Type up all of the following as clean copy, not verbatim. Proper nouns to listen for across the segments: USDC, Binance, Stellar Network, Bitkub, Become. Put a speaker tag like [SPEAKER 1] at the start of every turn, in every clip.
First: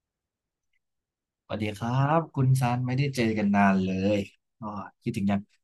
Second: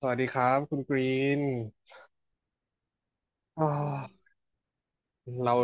[SPEAKER 1] สวัสดีครับคุณกรีน
[SPEAKER 2] สวัสดีครับคุณซันไม่ได้เจอกัน
[SPEAKER 1] อ๋
[SPEAKER 2] นา
[SPEAKER 1] อ
[SPEAKER 2] นเลยอ๋อคิดถึงยัง
[SPEAKER 1] เรา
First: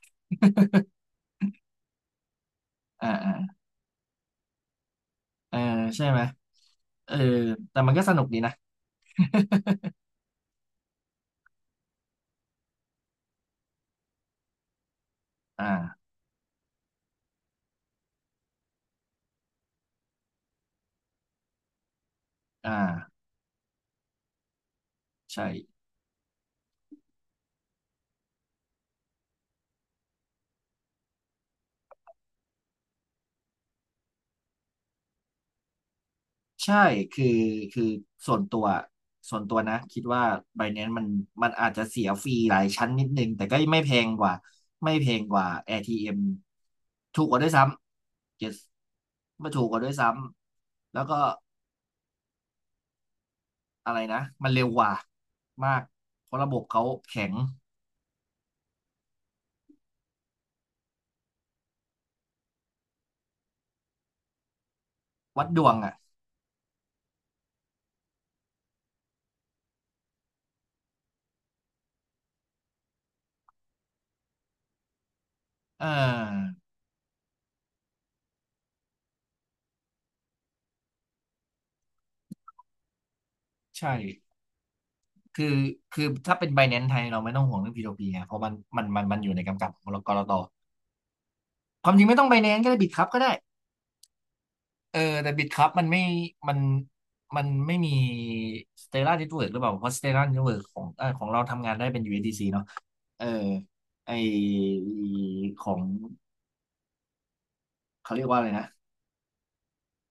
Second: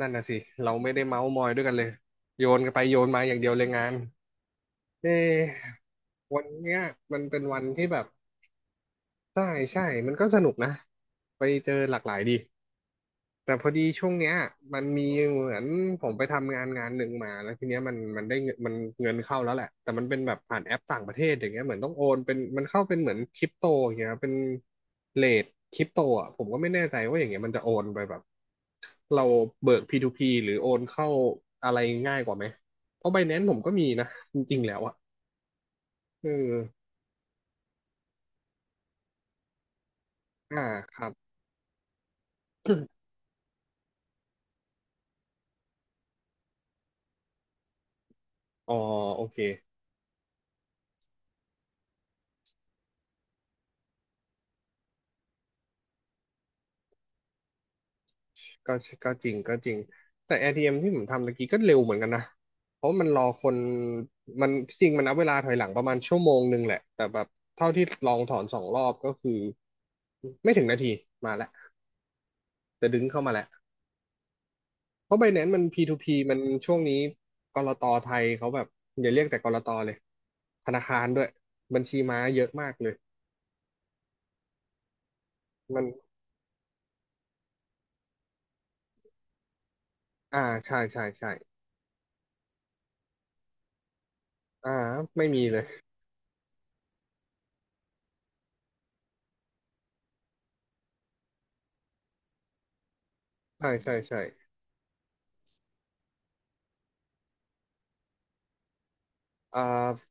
[SPEAKER 1] นั่นน่ะสิเราไม่ได้ เมาส์มอยด้วยกันเลยโยนกันไปโยน
[SPEAKER 2] อ่า
[SPEAKER 1] มาอ
[SPEAKER 2] อ่า
[SPEAKER 1] ย่างเดียวเลยงานเอ๊
[SPEAKER 2] เออ
[SPEAKER 1] ะ
[SPEAKER 2] ใช่ไหม
[SPEAKER 1] วันเนี้ย
[SPEAKER 2] เออ
[SPEAKER 1] มันเป็นวัน
[SPEAKER 2] แต่
[SPEAKER 1] ที่
[SPEAKER 2] มัน
[SPEAKER 1] แบ
[SPEAKER 2] ก็
[SPEAKER 1] บ
[SPEAKER 2] สนุกดีนะ
[SPEAKER 1] ใช่ใช่มันก็สนุกนะไปเจอหลากหลายดี แต่พอดีช่วงเนี้ยมันมีเหมือนผ
[SPEAKER 2] อ่า
[SPEAKER 1] มไปทำงานงานหนึ่งมาแล้วทีเนี้ยมันได้เงินมันเงินเข้าแล้วแหละแต่มันเป็นแบบผ่านแอปต่างประเทศอย่างเงี้ยเหมือนต้องโอนเป็นมัน
[SPEAKER 2] อ่า
[SPEAKER 1] เข้าเป็นเหมือนคริปโตอย่างเงี้ยเป็นเรทค
[SPEAKER 2] ใช่
[SPEAKER 1] ริปโตอ่ะผมก็ไม่แน่ใจว่าอย่างเงี้ยมันจะโอนไปแบบเราเบิก P2P หรือโอนเข้าอะไรง่ายกว่าไหมเพราะ b บแนน c e ผมก็มีนะจริงๆแล้วอ่ะเออ
[SPEAKER 2] ใช่คือคือส่วนตัวส่วนตัวนะคิดว่า
[SPEAKER 1] อ่า
[SPEAKER 2] Binance
[SPEAKER 1] ค
[SPEAKER 2] มั
[SPEAKER 1] รั
[SPEAKER 2] น
[SPEAKER 1] บ
[SPEAKER 2] มันอาจจะเสียฟรีหลายชั้นนิดนึงแต่ก็ไม่แพงกว่าไม่แพงกว่า ATM ถูกกว่าด้วยซ้ำ yes
[SPEAKER 1] อ๋อโอเค
[SPEAKER 2] ไม่ถูกกว่าด้วยซ้ำแล้วก็อะไรนะมันเร็วกว่ามากเพราะระบบเขาแข็ง
[SPEAKER 1] ก็ก็จริงก็จริงแต่ ATM ทีเอ็มที่ผมทำตะกี้ก็เร็วเหมือนกันนะเพราะมันรอคนมันที่จริงมันนับเวลา
[SPEAKER 2] วั
[SPEAKER 1] ถ
[SPEAKER 2] ด
[SPEAKER 1] อย
[SPEAKER 2] ด
[SPEAKER 1] หลั
[SPEAKER 2] ว
[SPEAKER 1] ง
[SPEAKER 2] ง
[SPEAKER 1] ประมา
[SPEAKER 2] อ่ะ
[SPEAKER 1] ณชั่วโมงหนึ่งแหละแต่แบบเท่าที่ลองถอนสองรอบก็คือไม่ถึงนาทีมาแล้วจะดึงเข้ามาแล้วเพราะ Binance มัน
[SPEAKER 2] เ
[SPEAKER 1] P2P มัน
[SPEAKER 2] ออ
[SPEAKER 1] ช่วงนี้กลตไทยเขาแบบอย่าเรียกแต่กลตเลยธนาคารด้วยบัญชีม้าเยอะมากเลย
[SPEAKER 2] ใช่คือ
[SPEAKER 1] มัน
[SPEAKER 2] คือถ้าเป็น Binance ไทย เราไม่ต้องห่วงเรื่อง P2P ไงเพราะมันอยู่ในกำกับของกลต
[SPEAKER 1] อ่าใช่ใช่ใช่
[SPEAKER 2] ความจริงไม่ต้อง Binance ก็ได้ Bitkub ก็ได้
[SPEAKER 1] อ่า
[SPEAKER 2] เออ
[SPEAKER 1] ไม่
[SPEAKER 2] แต่
[SPEAKER 1] มีเลย
[SPEAKER 2] Bitkub มันมันไม่มี Stellar Network หรือเปล่าเพราะ Stellar Network ของของเราทำงานได้เป็น USDC เอสดีซีเนาะเออ
[SPEAKER 1] ใช่ใช่
[SPEAKER 2] ไอ
[SPEAKER 1] ใช่
[SPEAKER 2] ของเขาเรียกว่าอะไรนะ
[SPEAKER 1] อ่า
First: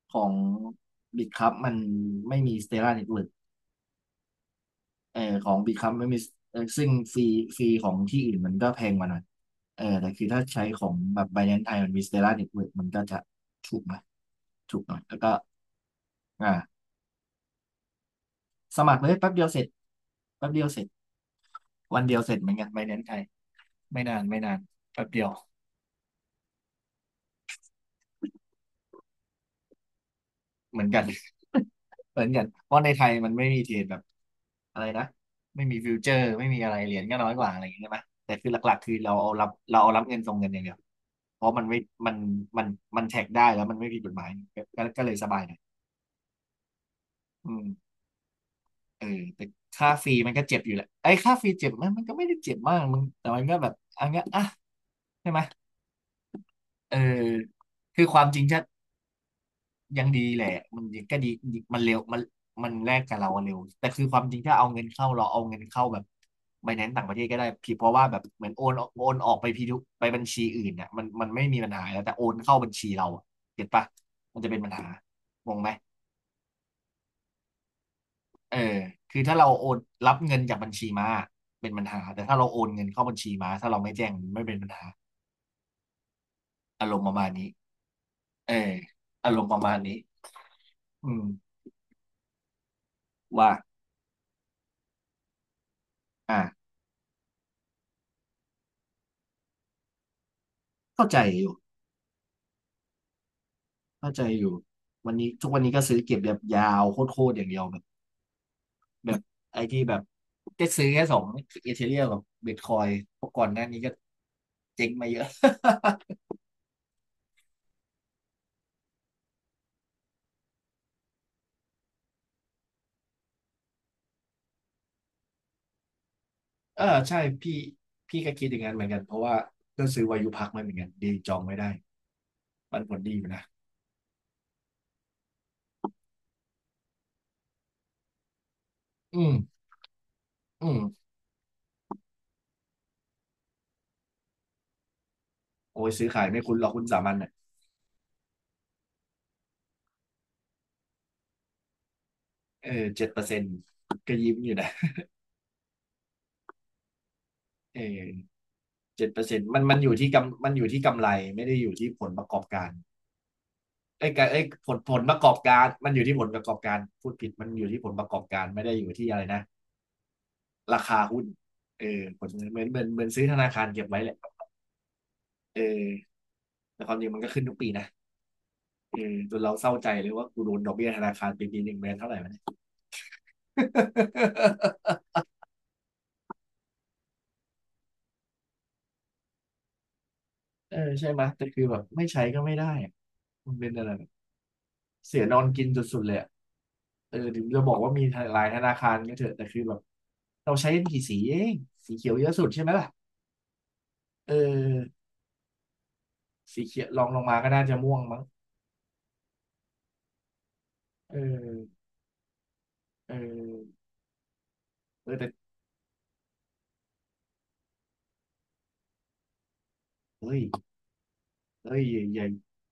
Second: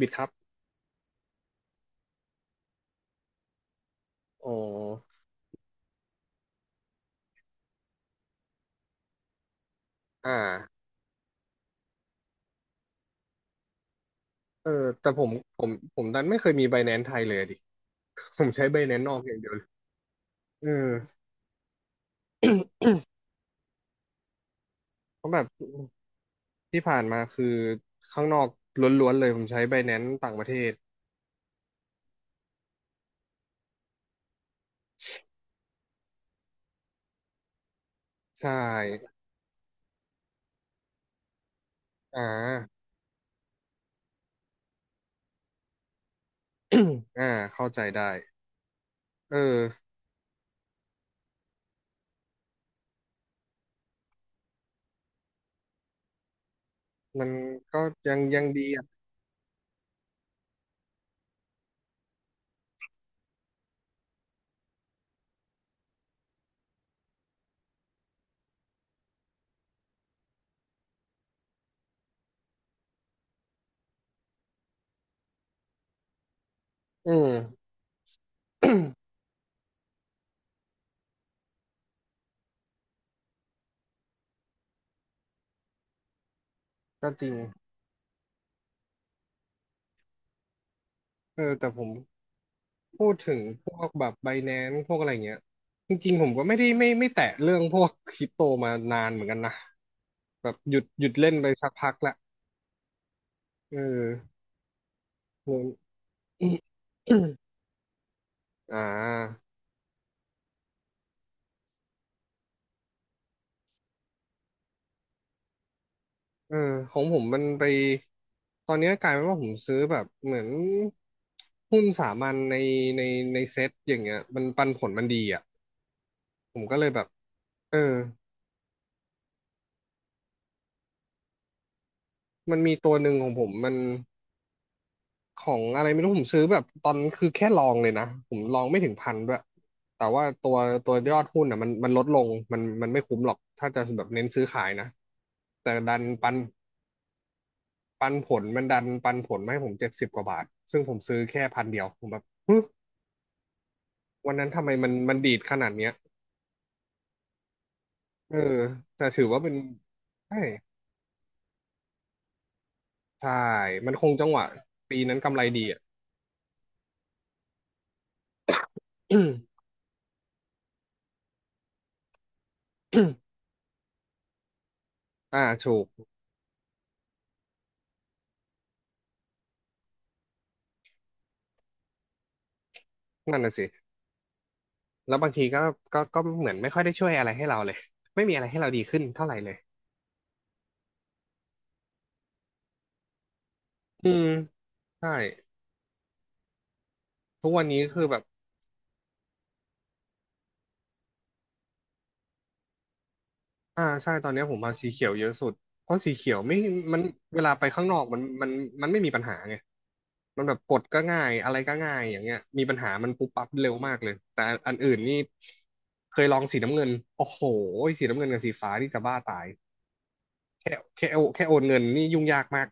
[SPEAKER 1] บิด
[SPEAKER 2] ข
[SPEAKER 1] ครั
[SPEAKER 2] อ
[SPEAKER 1] บ
[SPEAKER 2] ง Bitkub มันไม่มี Stellar Network
[SPEAKER 1] อ๋อ
[SPEAKER 2] เออของ Become ไม่มีเออซึ่งฟรีของที่อื่นมันก็แพงกว่าหน่อยเออแต่คือ
[SPEAKER 1] อ่า
[SPEAKER 2] ถ้าใช้ของแบบ Binance ไทยมันมี Stellar Network มันก็จะถูกหน่อย
[SPEAKER 1] เออ
[SPEAKER 2] ถูกหน่อย
[SPEAKER 1] แต่
[SPEAKER 2] แล้วก็
[SPEAKER 1] ผมผมดันไม่เคย
[SPEAKER 2] อ่า
[SPEAKER 1] มีไบแนน c e ไทยเลยอะดิ ผมใช้ไบ
[SPEAKER 2] ส
[SPEAKER 1] แน
[SPEAKER 2] มัค
[SPEAKER 1] น
[SPEAKER 2] ร
[SPEAKER 1] c e
[SPEAKER 2] เล
[SPEAKER 1] น
[SPEAKER 2] ย
[SPEAKER 1] อก
[SPEAKER 2] แป๊
[SPEAKER 1] อ
[SPEAKER 2] บ
[SPEAKER 1] ย่าง
[SPEAKER 2] เดีย
[SPEAKER 1] เดี
[SPEAKER 2] ว
[SPEAKER 1] ยว
[SPEAKER 2] เส
[SPEAKER 1] เล
[SPEAKER 2] ร็จ
[SPEAKER 1] ย
[SPEAKER 2] แป๊บเดี
[SPEAKER 1] เอ
[SPEAKER 2] ย
[SPEAKER 1] อ
[SPEAKER 2] วเสร็จวันเดียวเสร็จเหมือนกัน Binance ไทยไม่นานไม่นานแป๊บเดี
[SPEAKER 1] เพ
[SPEAKER 2] ยว
[SPEAKER 1] ราะแบบที่ผ่านมาคือข้างนอกล้วนๆเลยผมใช้ไบแนน c e ต่างประเทศ
[SPEAKER 2] เหมือนกัน เหมือนกันเพราะในไทยมันไม่มีเทรดแบบอะไรนะไม่มีฟิวเจอร์ไม่มีอะไรเหรียญก็น้อยกว่าอะไรอย่างเงี้ยใช่ไหมแต่คื
[SPEAKER 1] ใช่
[SPEAKER 2] อหลักๆคือเราเอารับเงินส่งเงินอย่างเดียวเพราะมันไม่มัน
[SPEAKER 1] อ่า
[SPEAKER 2] มันมันแท็กได้แล้วมันไม่ผิดกฎหมายก็เลยสบายหน่อย
[SPEAKER 1] อ่า
[SPEAKER 2] อื
[SPEAKER 1] เข้า
[SPEAKER 2] ม
[SPEAKER 1] ใจได้
[SPEAKER 2] เออ
[SPEAKER 1] เออ
[SPEAKER 2] แต่ค่าฟรีมันก็เจ็บอยู่แหละไอ้ยค่าฟรีเจ็บไหมันก็ไม่ได้เจ็บมากมึงแต่มันก็แบบอันเงี้ยอ่ะใช่ไหมเออ
[SPEAKER 1] มันก็
[SPEAKER 2] คือ
[SPEAKER 1] ยั
[SPEAKER 2] ค
[SPEAKER 1] ง
[SPEAKER 2] วามจ
[SPEAKER 1] ยั
[SPEAKER 2] ริง
[SPEAKER 1] ง
[SPEAKER 2] ชัด
[SPEAKER 1] ดีอ่ะ
[SPEAKER 2] ยังดีแหละมันยังก็ดีดีมันเร็วมันมันแลกกับเราอะเร็วแต่คือความจริงถ้าเราเอาเงินเข้าแบบไบแนนซ์ต่างประเทศก็ได้พี่เพราะว่าแบบเหมือนโอนออกไปพีทุไปบัญชีอื่นเนี่ยมันไม่มีปัญหาแล้วแต่โอนเข้าบัญชีเราอะเก็ตปะมันจะเป็นปัญหางงไหม
[SPEAKER 1] อืม
[SPEAKER 2] เออ คือถ้าเราโอนรับเงินจากบัญชีมาเป็นปัญหาแต่ถ้าเราโอนเงินเข้าบัญชีมาถ้าเราไม่แจ้งมันไม่เป็นปัญหาอารมณ์
[SPEAKER 1] ก็
[SPEAKER 2] ประ
[SPEAKER 1] จ
[SPEAKER 2] มา
[SPEAKER 1] ริ
[SPEAKER 2] ณ
[SPEAKER 1] ง
[SPEAKER 2] นี้เอออารมณ์ประมาณนี้อืม
[SPEAKER 1] เออแต่ผมพูดถึง
[SPEAKER 2] ว่า
[SPEAKER 1] พวกแบบไบแนน c e พวกอะไรเงี้ยจริงๆผม
[SPEAKER 2] อ่ะ
[SPEAKER 1] ก็ไม่ได้ไม่ไม่แตะเรื่องพวกคริปโตมานานเหมือนกันนะแบบหยุดห
[SPEAKER 2] เข้า
[SPEAKER 1] ยุด
[SPEAKER 2] ใจ
[SPEAKER 1] เล่น
[SPEAKER 2] อ
[SPEAKER 1] ไป
[SPEAKER 2] ยู่
[SPEAKER 1] สักพักละ เออ
[SPEAKER 2] เข้าใจอยู่วันนี้ทุก
[SPEAKER 1] เงิ
[SPEAKER 2] วัน
[SPEAKER 1] น
[SPEAKER 2] นี้ก็ซื้อเก็บแบบยาวโคต รๆอย่างเดียวแบบ
[SPEAKER 1] อ่
[SPEAKER 2] แบบ
[SPEAKER 1] า
[SPEAKER 2] ไอ้ที่แบบได้ซื้อแค่สองเอเธเรียมกับบิตคอยเพราะก่อนหน้านี้ก็เจ๊งมาเยอะ
[SPEAKER 1] เออของผมมันไปตอนนี้กลายเป็นว่าผมซื้อแบบเหมือนหุ้นสามัญในในเซ็ตอย่างเงี้ยมันปันผลมันดีอ่ะผมก็
[SPEAKER 2] เอ
[SPEAKER 1] เล
[SPEAKER 2] อ
[SPEAKER 1] ยแบบ
[SPEAKER 2] ใช่พี่
[SPEAKER 1] เออ
[SPEAKER 2] พี่ก็คิดอย่างนั้นเหมือนกันเพราะว่าก็ซื้อวายุพักมาเหมือนกันดีจองไม่ได้
[SPEAKER 1] มันมี
[SPEAKER 2] มัน
[SPEAKER 1] ตั
[SPEAKER 2] ผ
[SPEAKER 1] ว
[SPEAKER 2] ล
[SPEAKER 1] หนึ่
[SPEAKER 2] ดี
[SPEAKER 1] ง
[SPEAKER 2] อ
[SPEAKER 1] ข
[SPEAKER 2] ยู่
[SPEAKER 1] องผ
[SPEAKER 2] นะ
[SPEAKER 1] มมันของอะไรไม่รู้ผมซื้อแบบตอนคือแค่ลองเลยนะผมลองไม่ถึงพัน
[SPEAKER 2] อื
[SPEAKER 1] ด้
[SPEAKER 2] ม
[SPEAKER 1] วยแต่ว่าตัว
[SPEAKER 2] อื
[SPEAKER 1] ตัว
[SPEAKER 2] ม
[SPEAKER 1] ยอดหุ้นอ่ะมันลดลงมันไม่คุ้มหรอกถ้าจะแบบเน้นซื้อขายนะแต่
[SPEAKER 2] โอ้ย
[SPEAKER 1] ดัน
[SPEAKER 2] ซื้อขาย
[SPEAKER 1] ปัน
[SPEAKER 2] ไม่คุ้นหรอกคุณสามัญอ่ะ
[SPEAKER 1] ปันผลมันดันปันผลมาให้ผมเจ็ดสิบกว่าบาทซึ่งผมซื้อแค่พันเดียวผมแบบหึ
[SPEAKER 2] เออเจ็ดเปอร์เซ็นต์ก็
[SPEAKER 1] วั
[SPEAKER 2] ยิ้
[SPEAKER 1] น
[SPEAKER 2] ม
[SPEAKER 1] นั้
[SPEAKER 2] อ
[SPEAKER 1] น
[SPEAKER 2] ยู่
[SPEAKER 1] ทำ
[SPEAKER 2] นะ
[SPEAKER 1] ไมมันมันดีดขนาดเนี้ย
[SPEAKER 2] เอ
[SPEAKER 1] เออ
[SPEAKER 2] อ
[SPEAKER 1] แต่
[SPEAKER 2] เจ็ดเป
[SPEAKER 1] ถื
[SPEAKER 2] อ
[SPEAKER 1] อ
[SPEAKER 2] ร์เซ็
[SPEAKER 1] ว่า
[SPEAKER 2] นต์
[SPEAKER 1] เป็นใช่
[SPEAKER 2] มันอยู่ที่กำไรไม่ได้อยู่ที่ผลประกอบการ
[SPEAKER 1] ใช่มันค
[SPEAKER 2] ไอ้
[SPEAKER 1] ง
[SPEAKER 2] ยกา
[SPEAKER 1] จั
[SPEAKER 2] ร
[SPEAKER 1] งห
[SPEAKER 2] ไอ้
[SPEAKER 1] วะ
[SPEAKER 2] ผลผ
[SPEAKER 1] ปี
[SPEAKER 2] ลป
[SPEAKER 1] นั้น
[SPEAKER 2] ระกอ
[SPEAKER 1] กำ
[SPEAKER 2] บ
[SPEAKER 1] ไรดี
[SPEAKER 2] การ
[SPEAKER 1] อ่ะ
[SPEAKER 2] มันอยู่ที่ผลประกอบการพูดผิดมันอยู่ที่ผลประกอบการไม่ได้อยู่ที่อะไรนะราคาหุ้นเออผลเหมือนซื้อธนา คารเก็บไว้แหละ
[SPEAKER 1] อ่า
[SPEAKER 2] เอ
[SPEAKER 1] ถูก
[SPEAKER 2] อแต่ความจริงมันก็ขึ้นทุกปีนะเออจนเราเศร้าใจเลยว่ากูโดนดอกเบี้ยธนาคารปีหนึ่งเดอนเท่าไหร่วะเน
[SPEAKER 1] นั่นน่ะสิแล้วบางทีก็ก็เหมือนไม่ค่อยได้ช่วยอะไรให้เราเลยไม่มีอะไรให้เราดีขึ้นเท่าไหร่เลย
[SPEAKER 2] เออใช่ไหมยแต่คือแบบไม่ใช้ก็ไม่ได้อะมันเป็นอะไรแบ
[SPEAKER 1] อื
[SPEAKER 2] บ
[SPEAKER 1] มใช่
[SPEAKER 2] เสียนอนกินสุดๆเลยอะเออถึง
[SPEAKER 1] ทุก
[SPEAKER 2] จะ
[SPEAKER 1] วัน
[SPEAKER 2] บอก
[SPEAKER 1] นี้
[SPEAKER 2] ว่า
[SPEAKER 1] คื
[SPEAKER 2] มี
[SPEAKER 1] อแบบ
[SPEAKER 2] หลายธนาคารก็เถอะแต่คือแบบเราใช้กันกี่สีเองสีเขียวเยอะสุดใช่ไหมล่ะ
[SPEAKER 1] อ่าใช่ตอ
[SPEAKER 2] เอ
[SPEAKER 1] นเนี้ยผมมาสี
[SPEAKER 2] อ
[SPEAKER 1] เขียวเยอะสุดเพราะสีเขียวไม่
[SPEAKER 2] สีเขียว
[SPEAKER 1] มั
[SPEAKER 2] ล
[SPEAKER 1] น
[SPEAKER 2] องลงมา
[SPEAKER 1] เว
[SPEAKER 2] ก็
[SPEAKER 1] ลาไป
[SPEAKER 2] น่าจะ
[SPEAKER 1] ข้างน
[SPEAKER 2] ม่ว
[SPEAKER 1] อ
[SPEAKER 2] ง
[SPEAKER 1] กมั
[SPEAKER 2] มั้
[SPEAKER 1] น
[SPEAKER 2] ง
[SPEAKER 1] มันมันไม่มีปัญหาไงมันแบบกดก็
[SPEAKER 2] เออ
[SPEAKER 1] ง่ายอะไรก็ง่ายอย่างเงี้ยมีปัญหามัน
[SPEAKER 2] เอ
[SPEAKER 1] ปุ๊บปั๊บเร็ว
[SPEAKER 2] อ
[SPEAKER 1] มากเลยแต่อันอื่น
[SPEAKER 2] เอ
[SPEAKER 1] นี่
[SPEAKER 2] อแต่
[SPEAKER 1] เคยลองสีน้ำเงินโอ้โหสีน้ำเงินกับสีฟ้านี่จะบ้าตาย
[SPEAKER 2] เฮ้ย
[SPEAKER 1] แค่แค่โอแค่โอนเงิ
[SPEAKER 2] เฮ้
[SPEAKER 1] น
[SPEAKER 2] ย
[SPEAKER 1] นี่ยุ่งยากมาก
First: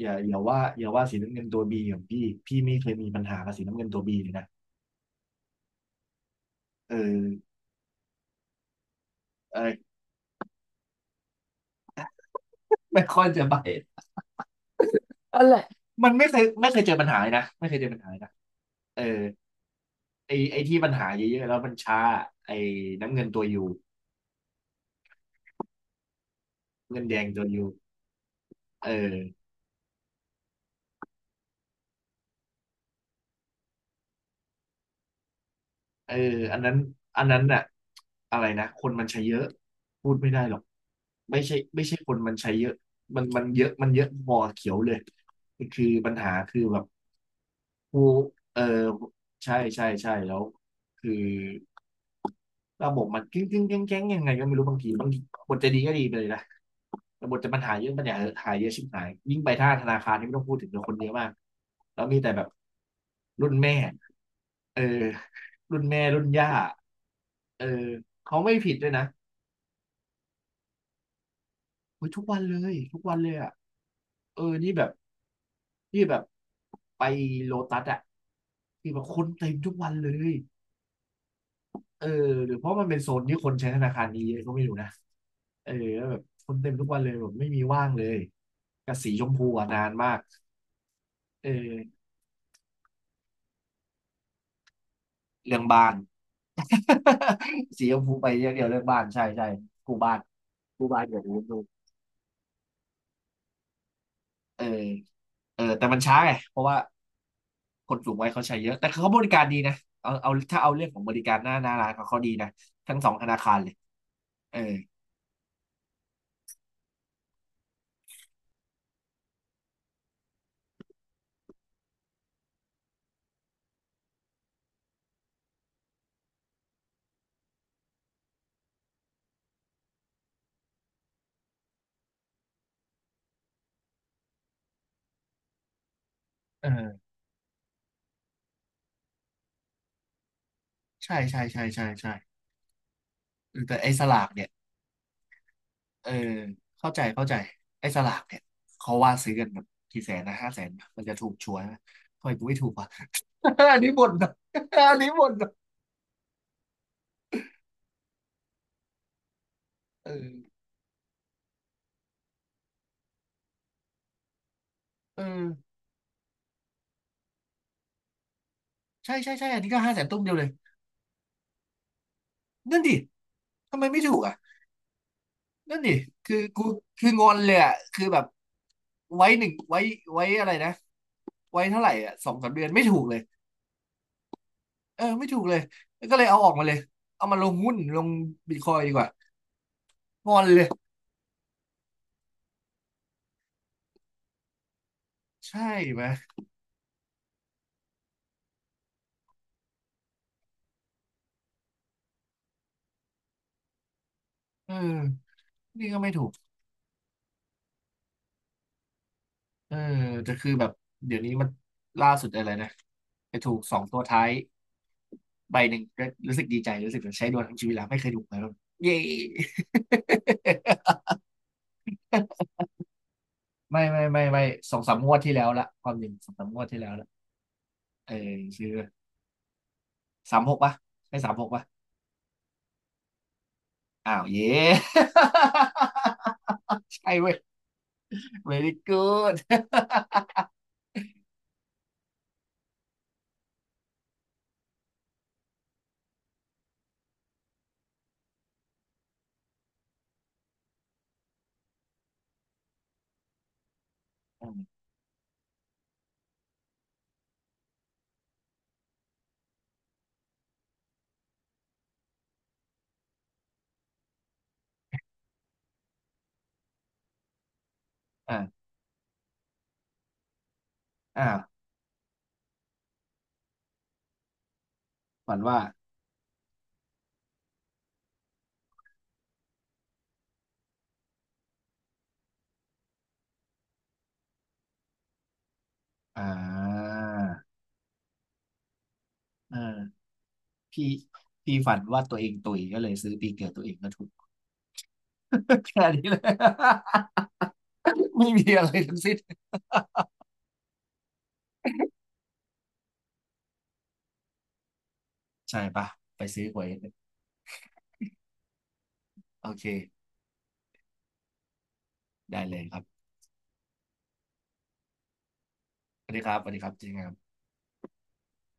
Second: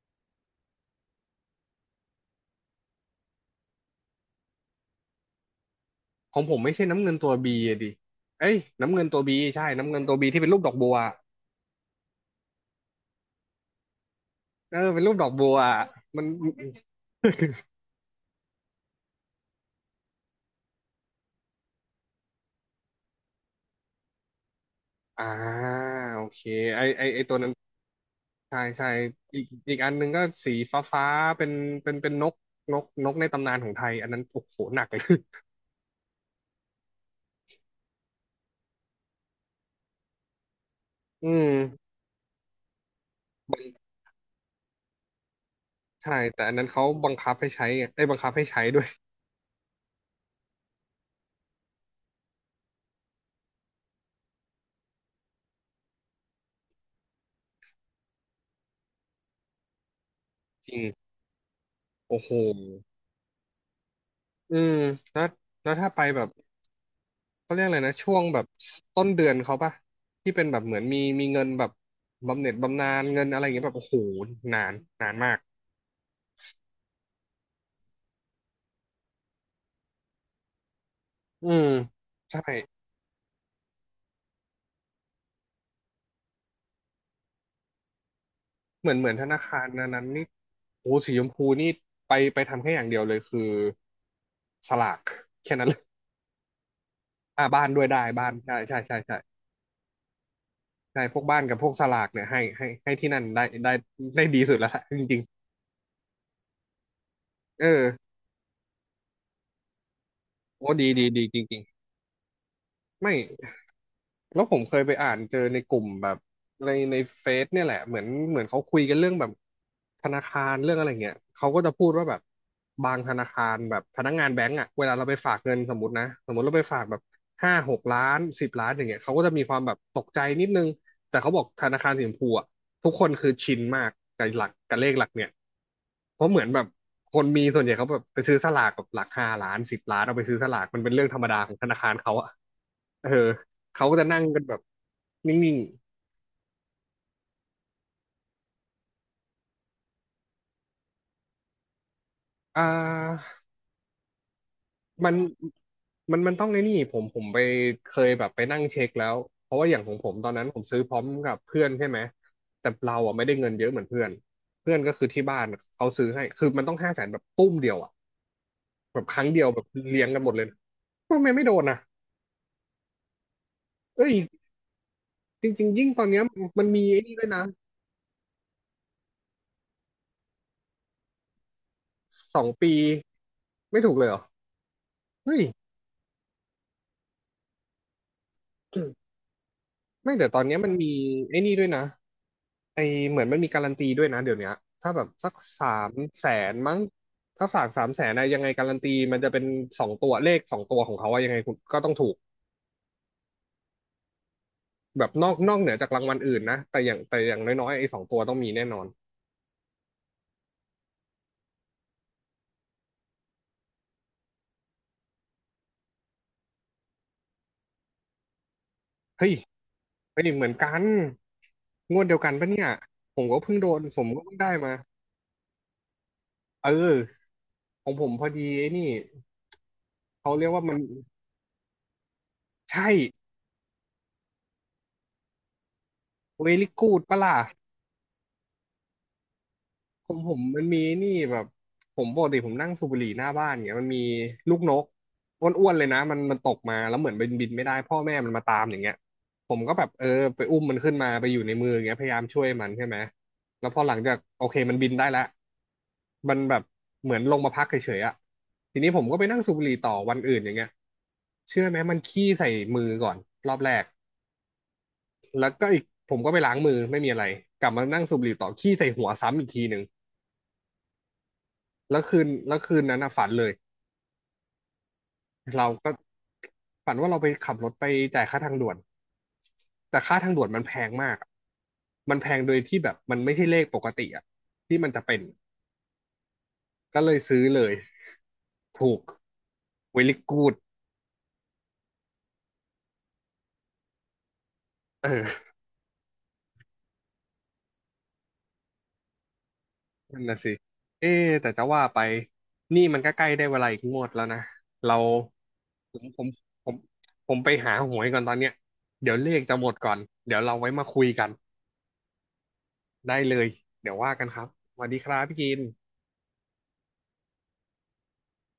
[SPEAKER 2] อย่าว่าสีน้ำเงินตัวบีของพี่ไม่เคยมีปัญหากับสีน้ำเงินตัวบีเลยนะ
[SPEAKER 1] ของผมไม่ใช่
[SPEAKER 2] เอ
[SPEAKER 1] น้ำเงินตัวบี
[SPEAKER 2] อ
[SPEAKER 1] ดิเอ้ยน้ำเงินตัวบีใช่น้ำ
[SPEAKER 2] เออ
[SPEAKER 1] เงินตัวบีที่เป็นรูปดอกบัว
[SPEAKER 2] ไม่ค่อยจะบาด
[SPEAKER 1] เออเป็นรูปดอก
[SPEAKER 2] อะ
[SPEAKER 1] บั
[SPEAKER 2] ไร
[SPEAKER 1] ว
[SPEAKER 2] มัน
[SPEAKER 1] มั
[SPEAKER 2] ไม่
[SPEAKER 1] น
[SPEAKER 2] เคยไม่เคยเจอปัญหาเลยนะไม่เคยเจอปัญหาเลยนะเออไอไอที่ปัญหาเยอะๆแล้วมันช้าไอน้ำเงินตัวยู
[SPEAKER 1] อ่าโอเคไอ
[SPEAKER 2] เงิ
[SPEAKER 1] ไอ
[SPEAKER 2] นแด
[SPEAKER 1] ไอ
[SPEAKER 2] ง
[SPEAKER 1] ตัว
[SPEAKER 2] ตัว
[SPEAKER 1] นั้น
[SPEAKER 2] ยู
[SPEAKER 1] ใช่ใช่
[SPEAKER 2] เอ
[SPEAKER 1] อี
[SPEAKER 2] อ
[SPEAKER 1] กอีกอันหนึ่งก็สีฟ้าฟ้าเป็นเป็นนกนกนกในตำนานของไทยอันนั้นโอ้โหหนักเลย
[SPEAKER 2] เอออันนั้นอันนั้นน่ะอะไรนะ คนมันใช้เยอะ พูดไม่ได้หรอก
[SPEAKER 1] อื
[SPEAKER 2] ไม่
[SPEAKER 1] ม
[SPEAKER 2] ใช่ไม่ใช่คนมันใช้เยอะมันเยอะ มันเยอะพอเขียวเลย คือปั
[SPEAKER 1] ใช่
[SPEAKER 2] ญหา
[SPEAKER 1] แต่อัน
[SPEAKER 2] คือ
[SPEAKER 1] นั้น
[SPEAKER 2] แบ
[SPEAKER 1] เขา
[SPEAKER 2] บ
[SPEAKER 1] บังคับให้ใช้ไง
[SPEAKER 2] ถู
[SPEAKER 1] ได้ยบัง
[SPEAKER 2] ก
[SPEAKER 1] คับให้
[SPEAKER 2] เอ
[SPEAKER 1] ใช้
[SPEAKER 2] อ
[SPEAKER 1] ด้วย
[SPEAKER 2] ใช่ใช่ใช่แล้วคือระบบมันกิ้งแก้งยังไงก็ไม่รู้บางทีบทจะดีก็ดีไปเลยนะแต่บทจะปัญหาเยอะปัญหาหายเยอะชิบหายยิ่งไปท่าธนาคารนี่ไม่ต้องพูดถึ
[SPEAKER 1] จ
[SPEAKER 2] ง
[SPEAKER 1] ริ
[SPEAKER 2] เล
[SPEAKER 1] ง
[SPEAKER 2] ยคนเยอะมากแล้วมี
[SPEAKER 1] โอ้โห
[SPEAKER 2] แต่แบบรุ่นแม่
[SPEAKER 1] อืม
[SPEAKER 2] เออ
[SPEAKER 1] แล้วแล้ว
[SPEAKER 2] รุ่น
[SPEAKER 1] ถ้าไป
[SPEAKER 2] แม่
[SPEAKER 1] แบ
[SPEAKER 2] รุ่น
[SPEAKER 1] บ
[SPEAKER 2] ย่า
[SPEAKER 1] เขาเรี
[SPEAKER 2] เอ
[SPEAKER 1] ยก
[SPEAKER 2] อ
[SPEAKER 1] อะไรนะช่วง
[SPEAKER 2] เขา
[SPEAKER 1] แบบ
[SPEAKER 2] ไม่ผิดด้วย
[SPEAKER 1] ต้
[SPEAKER 2] นะ
[SPEAKER 1] นเดือนเขาปะที่เป็นแบบเหมือนมีมีเงินแบบ
[SPEAKER 2] เฮ้ยทุก
[SPEAKER 1] บำ
[SPEAKER 2] วัน
[SPEAKER 1] เหน็จ
[SPEAKER 2] เลย
[SPEAKER 1] บำนา
[SPEAKER 2] ทุ
[SPEAKER 1] ญ
[SPEAKER 2] กวัน
[SPEAKER 1] เงิน
[SPEAKER 2] เล
[SPEAKER 1] อะ
[SPEAKER 2] ย
[SPEAKER 1] ไรอ
[SPEAKER 2] อ่ะ
[SPEAKER 1] ย่างเงี้ยแบบโอ้โห
[SPEAKER 2] เออ
[SPEAKER 1] นา
[SPEAKER 2] นี่
[SPEAKER 1] น
[SPEAKER 2] แบบ
[SPEAKER 1] นานมาก
[SPEAKER 2] นี่แบบไปโลตัสอ่ะที่แบบคนเต็มทุกวันเลย
[SPEAKER 1] อืม
[SPEAKER 2] เออ
[SPEAKER 1] ใช่
[SPEAKER 2] หรือเพราะมันเป็นโซนที่คนใช้ธนาคารนี้เยอะก็ไม่รู้นะเออแล้วแบบคนเต็มทุกวันเลยแบบไม่มีว่างเลย
[SPEAKER 1] เหมื
[SPEAKER 2] กั
[SPEAKER 1] อ
[SPEAKER 2] บ
[SPEAKER 1] นเหมื
[SPEAKER 2] สี
[SPEAKER 1] อน
[SPEAKER 2] ช
[SPEAKER 1] ธ
[SPEAKER 2] ม
[SPEAKER 1] นา
[SPEAKER 2] พู
[SPEAKER 1] คาร
[SPEAKER 2] อะนา
[SPEAKER 1] นั้น
[SPEAKER 2] น
[SPEAKER 1] นั้น
[SPEAKER 2] มาก
[SPEAKER 1] นี่โอ้สีชมพู
[SPEAKER 2] เอ
[SPEAKER 1] นี่
[SPEAKER 2] อ
[SPEAKER 1] ไปไปทำแค่อย่างเดียวเลยคือสลากแค่
[SPEAKER 2] เรื่อง
[SPEAKER 1] นั้นเลย
[SPEAKER 2] บ้าน
[SPEAKER 1] อ่าบ้าน ด้ว
[SPEAKER 2] สี
[SPEAKER 1] ย
[SPEAKER 2] ช
[SPEAKER 1] ได้
[SPEAKER 2] มพูไป
[SPEAKER 1] บ้าน
[SPEAKER 2] อย่าง
[SPEAKER 1] ใช่
[SPEAKER 2] เดียว
[SPEAKER 1] ใช่
[SPEAKER 2] เรื่อง
[SPEAKER 1] ใช่
[SPEAKER 2] บ้าน
[SPEAKER 1] ใช่
[SPEAKER 2] ใช่ใช่กูบ้านกู
[SPEAKER 1] ใช่
[SPEAKER 2] บ้าน
[SPEAKER 1] พ
[SPEAKER 2] อ
[SPEAKER 1] ว
[SPEAKER 2] ย่า
[SPEAKER 1] ก
[SPEAKER 2] ง
[SPEAKER 1] บ้า
[SPEAKER 2] นี้
[SPEAKER 1] นกั
[SPEAKER 2] ดู
[SPEAKER 1] บพวกสลากเนี่ยให้ที่นั่นได้ได้ดีสุด
[SPEAKER 2] เออ
[SPEAKER 1] แล้วล่ะจริง
[SPEAKER 2] เออแต่มันช้าไงเพราะว่า
[SPEAKER 1] ๆเออ
[SPEAKER 2] คนสูงวัยเขาใช้เยอะแต่เขาบริการดีนะเอาเอาถ้า
[SPEAKER 1] โอ้
[SPEAKER 2] เอาเรื่อ
[SPEAKER 1] ดี
[SPEAKER 2] งขอ
[SPEAKER 1] ดี
[SPEAKER 2] งบ
[SPEAKER 1] ดี
[SPEAKER 2] ริกา
[SPEAKER 1] จ
[SPEAKER 2] รหน้า
[SPEAKER 1] ริง
[SPEAKER 2] หน้าร้านเขาเขาดีนะทั้ง
[SPEAKER 1] ๆ
[SPEAKER 2] สอ
[SPEAKER 1] ไม่
[SPEAKER 2] งธนาคารเลย
[SPEAKER 1] แล้วผ
[SPEAKER 2] เออ
[SPEAKER 1] มเคยไปอ่านเจอในกลุ่มแบบในเฟซเนี่ยแหละเหมือนเขาคุยกันเรื่องแบบธนาคารเรื่องอะไรเงี้ยเขาก็จะพูดว่าแบบบางธนาคารแบบพนักงานแบงก์อ่ะเวลาเราไปฝากเงินสมมตินะสมมติเราไปฝากแบบ5-6 ล้านสิบล้านอย่างเงี้ยเขาก็จะมีความแบบตกใจนิดนึงแต่เขาบอกธนาคารสีชมพูอ่ะทุกคนคือชินมากกับหลักกับเลขหลักเนี่ยเพราะเหมือนแบบ
[SPEAKER 2] เออ
[SPEAKER 1] คนมีส่วนใหญ่เขาแบบไปซื้อสลากกับหลัก5 ล้านสิบล้านเอาไปซื้อสลากมันเป็นเรื่องธ
[SPEAKER 2] ใช่
[SPEAKER 1] รรมดา
[SPEAKER 2] ใช่
[SPEAKER 1] ของ
[SPEAKER 2] ใช่
[SPEAKER 1] ธนา
[SPEAKER 2] ใช่
[SPEAKER 1] คาร
[SPEAKER 2] ใช่
[SPEAKER 1] เขาอ่ะเออ
[SPEAKER 2] เออแต่
[SPEAKER 1] เขา
[SPEAKER 2] ไอ้
[SPEAKER 1] ก็
[SPEAKER 2] ส
[SPEAKER 1] จะนั่
[SPEAKER 2] ลา
[SPEAKER 1] ง
[SPEAKER 2] ก
[SPEAKER 1] กัน
[SPEAKER 2] เนี่ย
[SPEAKER 1] แบบนิ่ง
[SPEAKER 2] เออเข้าใจเข้าใจไอ้สลากเนี่ยเขาว่าซื้อกันแบบกี่แสนนะห้าแสนปะมันจะถูกชัวร์ไหมะทำไมกู
[SPEAKER 1] ๆ
[SPEAKER 2] ไม่ถูกวะ อันนี้บ่นนะ อันนี้
[SPEAKER 1] มัน
[SPEAKER 2] บ่นนะ
[SPEAKER 1] มันต้องไอ้นี่ผมไปเคยแบบไปนั่งเช็คแล้วเพราะว่าอย่างของผ
[SPEAKER 2] เอ
[SPEAKER 1] มต
[SPEAKER 2] อ
[SPEAKER 1] อนนั้นผมซื้อพร้อมกับเพื่อนใช่ไหม แต่เราอ่ะไม่ได้เงินเยอะเหมือนเพื่อนเพื่อนก็คือ
[SPEAKER 2] เอ
[SPEAKER 1] ที่
[SPEAKER 2] อ
[SPEAKER 1] บ้านเขาซื้อให้คือมันต้อง500,000แบบตุ้มเดียวอ่ะแบบ
[SPEAKER 2] ใช่
[SPEAKER 1] ครั้ง
[SPEAKER 2] ใช่
[SPEAKER 1] เดีย
[SPEAKER 2] ใช่
[SPEAKER 1] วแบ
[SPEAKER 2] อัน
[SPEAKER 1] บ
[SPEAKER 2] นี้ก็ห้าแส
[SPEAKER 1] เลี้ย
[SPEAKER 2] น
[SPEAKER 1] ง
[SPEAKER 2] ตุ้
[SPEAKER 1] กั
[SPEAKER 2] ม
[SPEAKER 1] นหม
[SPEAKER 2] เดีย
[SPEAKER 1] ด
[SPEAKER 2] ว
[SPEAKER 1] เล
[SPEAKER 2] เล
[SPEAKER 1] ย
[SPEAKER 2] ย
[SPEAKER 1] ทำไมไม่โดนอ่ะ
[SPEAKER 2] นั่นดิทำไมไม่
[SPEAKER 1] เอ้ย
[SPEAKER 2] ถูกอ่ะ
[SPEAKER 1] จริง
[SPEAKER 2] นั่
[SPEAKER 1] ๆ
[SPEAKER 2] น
[SPEAKER 1] ยิ่ง
[SPEAKER 2] ดิ
[SPEAKER 1] ตอนเนี้ย
[SPEAKER 2] คือ
[SPEAKER 1] มั
[SPEAKER 2] กู
[SPEAKER 1] นมีไอ้
[SPEAKER 2] คือ
[SPEAKER 1] นี่
[SPEAKER 2] ง
[SPEAKER 1] ด้ว
[SPEAKER 2] อ
[SPEAKER 1] ย
[SPEAKER 2] น
[SPEAKER 1] นะ
[SPEAKER 2] เลยอ่ะคือแบบไว้หนึ่งไว้ไว้อะไรนะไว้เท่าไหร่อ่ะสอ
[SPEAKER 1] ส
[SPEAKER 2] ง
[SPEAKER 1] อง
[SPEAKER 2] สามเดือน
[SPEAKER 1] ปี
[SPEAKER 2] ไม่ถูกเลย
[SPEAKER 1] ไม่ถูกเลยเหรอ
[SPEAKER 2] เออไม่
[SPEAKER 1] เฮ้
[SPEAKER 2] ถู
[SPEAKER 1] ย
[SPEAKER 2] กเลยก็เลยเอาออกมาเลยเอามาลงหุ้นลงบิตคอยดีกว่า
[SPEAKER 1] ไม่แต่
[SPEAKER 2] ง
[SPEAKER 1] ต
[SPEAKER 2] อ
[SPEAKER 1] อน
[SPEAKER 2] น
[SPEAKER 1] เนี้ย
[SPEAKER 2] เลย
[SPEAKER 1] มันมีไอ้นี่ด้วยนะ ไอเหมือนมันมีการันตีด้วยนะเดี๋ยวเนี้ยถ้าแบบสัก
[SPEAKER 2] ใช่
[SPEAKER 1] สาม
[SPEAKER 2] ไหม
[SPEAKER 1] แสนมั้งถ้าฝากสามแสนนะยังไงการันตีมันจะเป็นสองตัวเลขสองตัวของเขาว่ายังไงคุณก็ต้องถูก
[SPEAKER 2] เออ
[SPEAKER 1] แบบนอกเหนือจา
[SPEAKER 2] นี่
[SPEAKER 1] ก
[SPEAKER 2] ก็
[SPEAKER 1] ราง
[SPEAKER 2] ไม่
[SPEAKER 1] วัล
[SPEAKER 2] ถูก
[SPEAKER 1] อื่นนะแต่อย่างน้อยๆไอ้สองตัวต้องมีแน่นอน
[SPEAKER 2] เออแต่คือแบบเดี๋ยวนี้มันล่าสุดอะไรนะไปถูกสองตัวท้ายใบหนึ่งก็รู้สึกดีใจรู้สึกเหมือนใช้ดวงทั้งชีวิตแล้วไม่เคยถูกเลยแล้วเย้
[SPEAKER 1] เฮ้ยเฮ้ยเหมือนกัน งวดเดียวกันปะเนี่ย
[SPEAKER 2] ไม่
[SPEAKER 1] ผ
[SPEAKER 2] ไม่
[SPEAKER 1] มก็
[SPEAKER 2] ไม่
[SPEAKER 1] เพิ่ง
[SPEAKER 2] ไม่
[SPEAKER 1] ได้มา
[SPEAKER 2] สองสามงวดที่แล้วละความจริงสองสามงวด
[SPEAKER 1] เอ
[SPEAKER 2] ที่แล้ว
[SPEAKER 1] อ
[SPEAKER 2] ละ
[SPEAKER 1] ของผม
[SPEAKER 2] เออ
[SPEAKER 1] พอดี
[SPEAKER 2] ซื้
[SPEAKER 1] ไอ้
[SPEAKER 2] อ
[SPEAKER 1] นี่เขา
[SPEAKER 2] สาม
[SPEAKER 1] เรียก
[SPEAKER 2] หก
[SPEAKER 1] ว่า
[SPEAKER 2] ปะ
[SPEAKER 1] มัน
[SPEAKER 2] ใช่สามหกปะ
[SPEAKER 1] ใช่
[SPEAKER 2] อ้าวเย้
[SPEAKER 1] very good
[SPEAKER 2] ใช่
[SPEAKER 1] ปะ
[SPEAKER 2] เว้
[SPEAKER 1] ล่ะ
[SPEAKER 2] ย very good
[SPEAKER 1] ผมผ มมันมีนี่แบบผมปกติผมนั่งสูบบุหรี่หน้าบ้านเงี้ยมันมีลูกนกอ้วนๆเลยนะมันตกมาแล้วเหมือนบินไม่ได้พ่อแม่มันมาตามอย่างเงี้ยผมก็แบบเออไปอุ้มมันขึ้นมาไปอยู่ในมืออย่างเงี้ยพยายามช่วยมันใช่ไหมแล้วพอหลังจากโอเคมันบินได้แล้วมันแบบเหมือนลงมาพักเฉยๆอะทีนี้ผมก็ไปนั่งสูบบุหรี่ต่อวันอื่นอย่างเงี้ยเชื่อไหมมันขี้ใส่มือก่อนรอบแรกแล้วก็อีกผมก็ไปล้างมือไม่มีอะไรกลับมานั่งสูบบุหรี่
[SPEAKER 2] อ่า
[SPEAKER 1] ต่อ
[SPEAKER 2] อ่า
[SPEAKER 1] ขี้ใส่หัวซ้ำอีกทีหนึ่ง
[SPEAKER 2] อ่า
[SPEAKER 1] แล้วคืนนั้นน่ะฝันเลย
[SPEAKER 2] ฝันว่า
[SPEAKER 1] เราก็ฝันว่าเราไปขับรถไปจ่ายค่าทางด่วนแต่ค่าทางด่วนมันแพงมากอะมันแพงโดยที่แบบมันไม่ใช่เลขปกติอะที่มันจะเป็น
[SPEAKER 2] อ่า
[SPEAKER 1] ก็เลยซื้อเลยถูก
[SPEAKER 2] เออ
[SPEAKER 1] เวลิกูด
[SPEAKER 2] พี่พี่ฝันว่าตัวเองตุยก็เลยซื้อปีเกิดตัวเองก็ถูก
[SPEAKER 1] เออ
[SPEAKER 2] แค่นี้เลย ไม่มีอะไรทั้งสิ้น
[SPEAKER 1] นั่นนะสิเอ๊ะแต่จะว่าไปนี่มันก็ใกล้ได้เวลาอีกงวดแล้วนะเรา
[SPEAKER 2] ใช่ปะ
[SPEAKER 1] ผมผ
[SPEAKER 2] ไป
[SPEAKER 1] ม
[SPEAKER 2] ซื้อหว
[SPEAKER 1] ผ
[SPEAKER 2] ย
[SPEAKER 1] มผมไปหาหวยก่อนตอนเนี้ยเดี๋ยวเลข
[SPEAKER 2] โอ
[SPEAKER 1] จะหมดก่อน
[SPEAKER 2] เค
[SPEAKER 1] เดี๋ยวเราไว้มาคุยกัน
[SPEAKER 2] ได้เลยครับ
[SPEAKER 1] ได้เลยเดี๋ยวว่ากันครับสวัสดีครับพี่กิน
[SPEAKER 2] สวัสดีครับสวัสดีครับเจริงครับ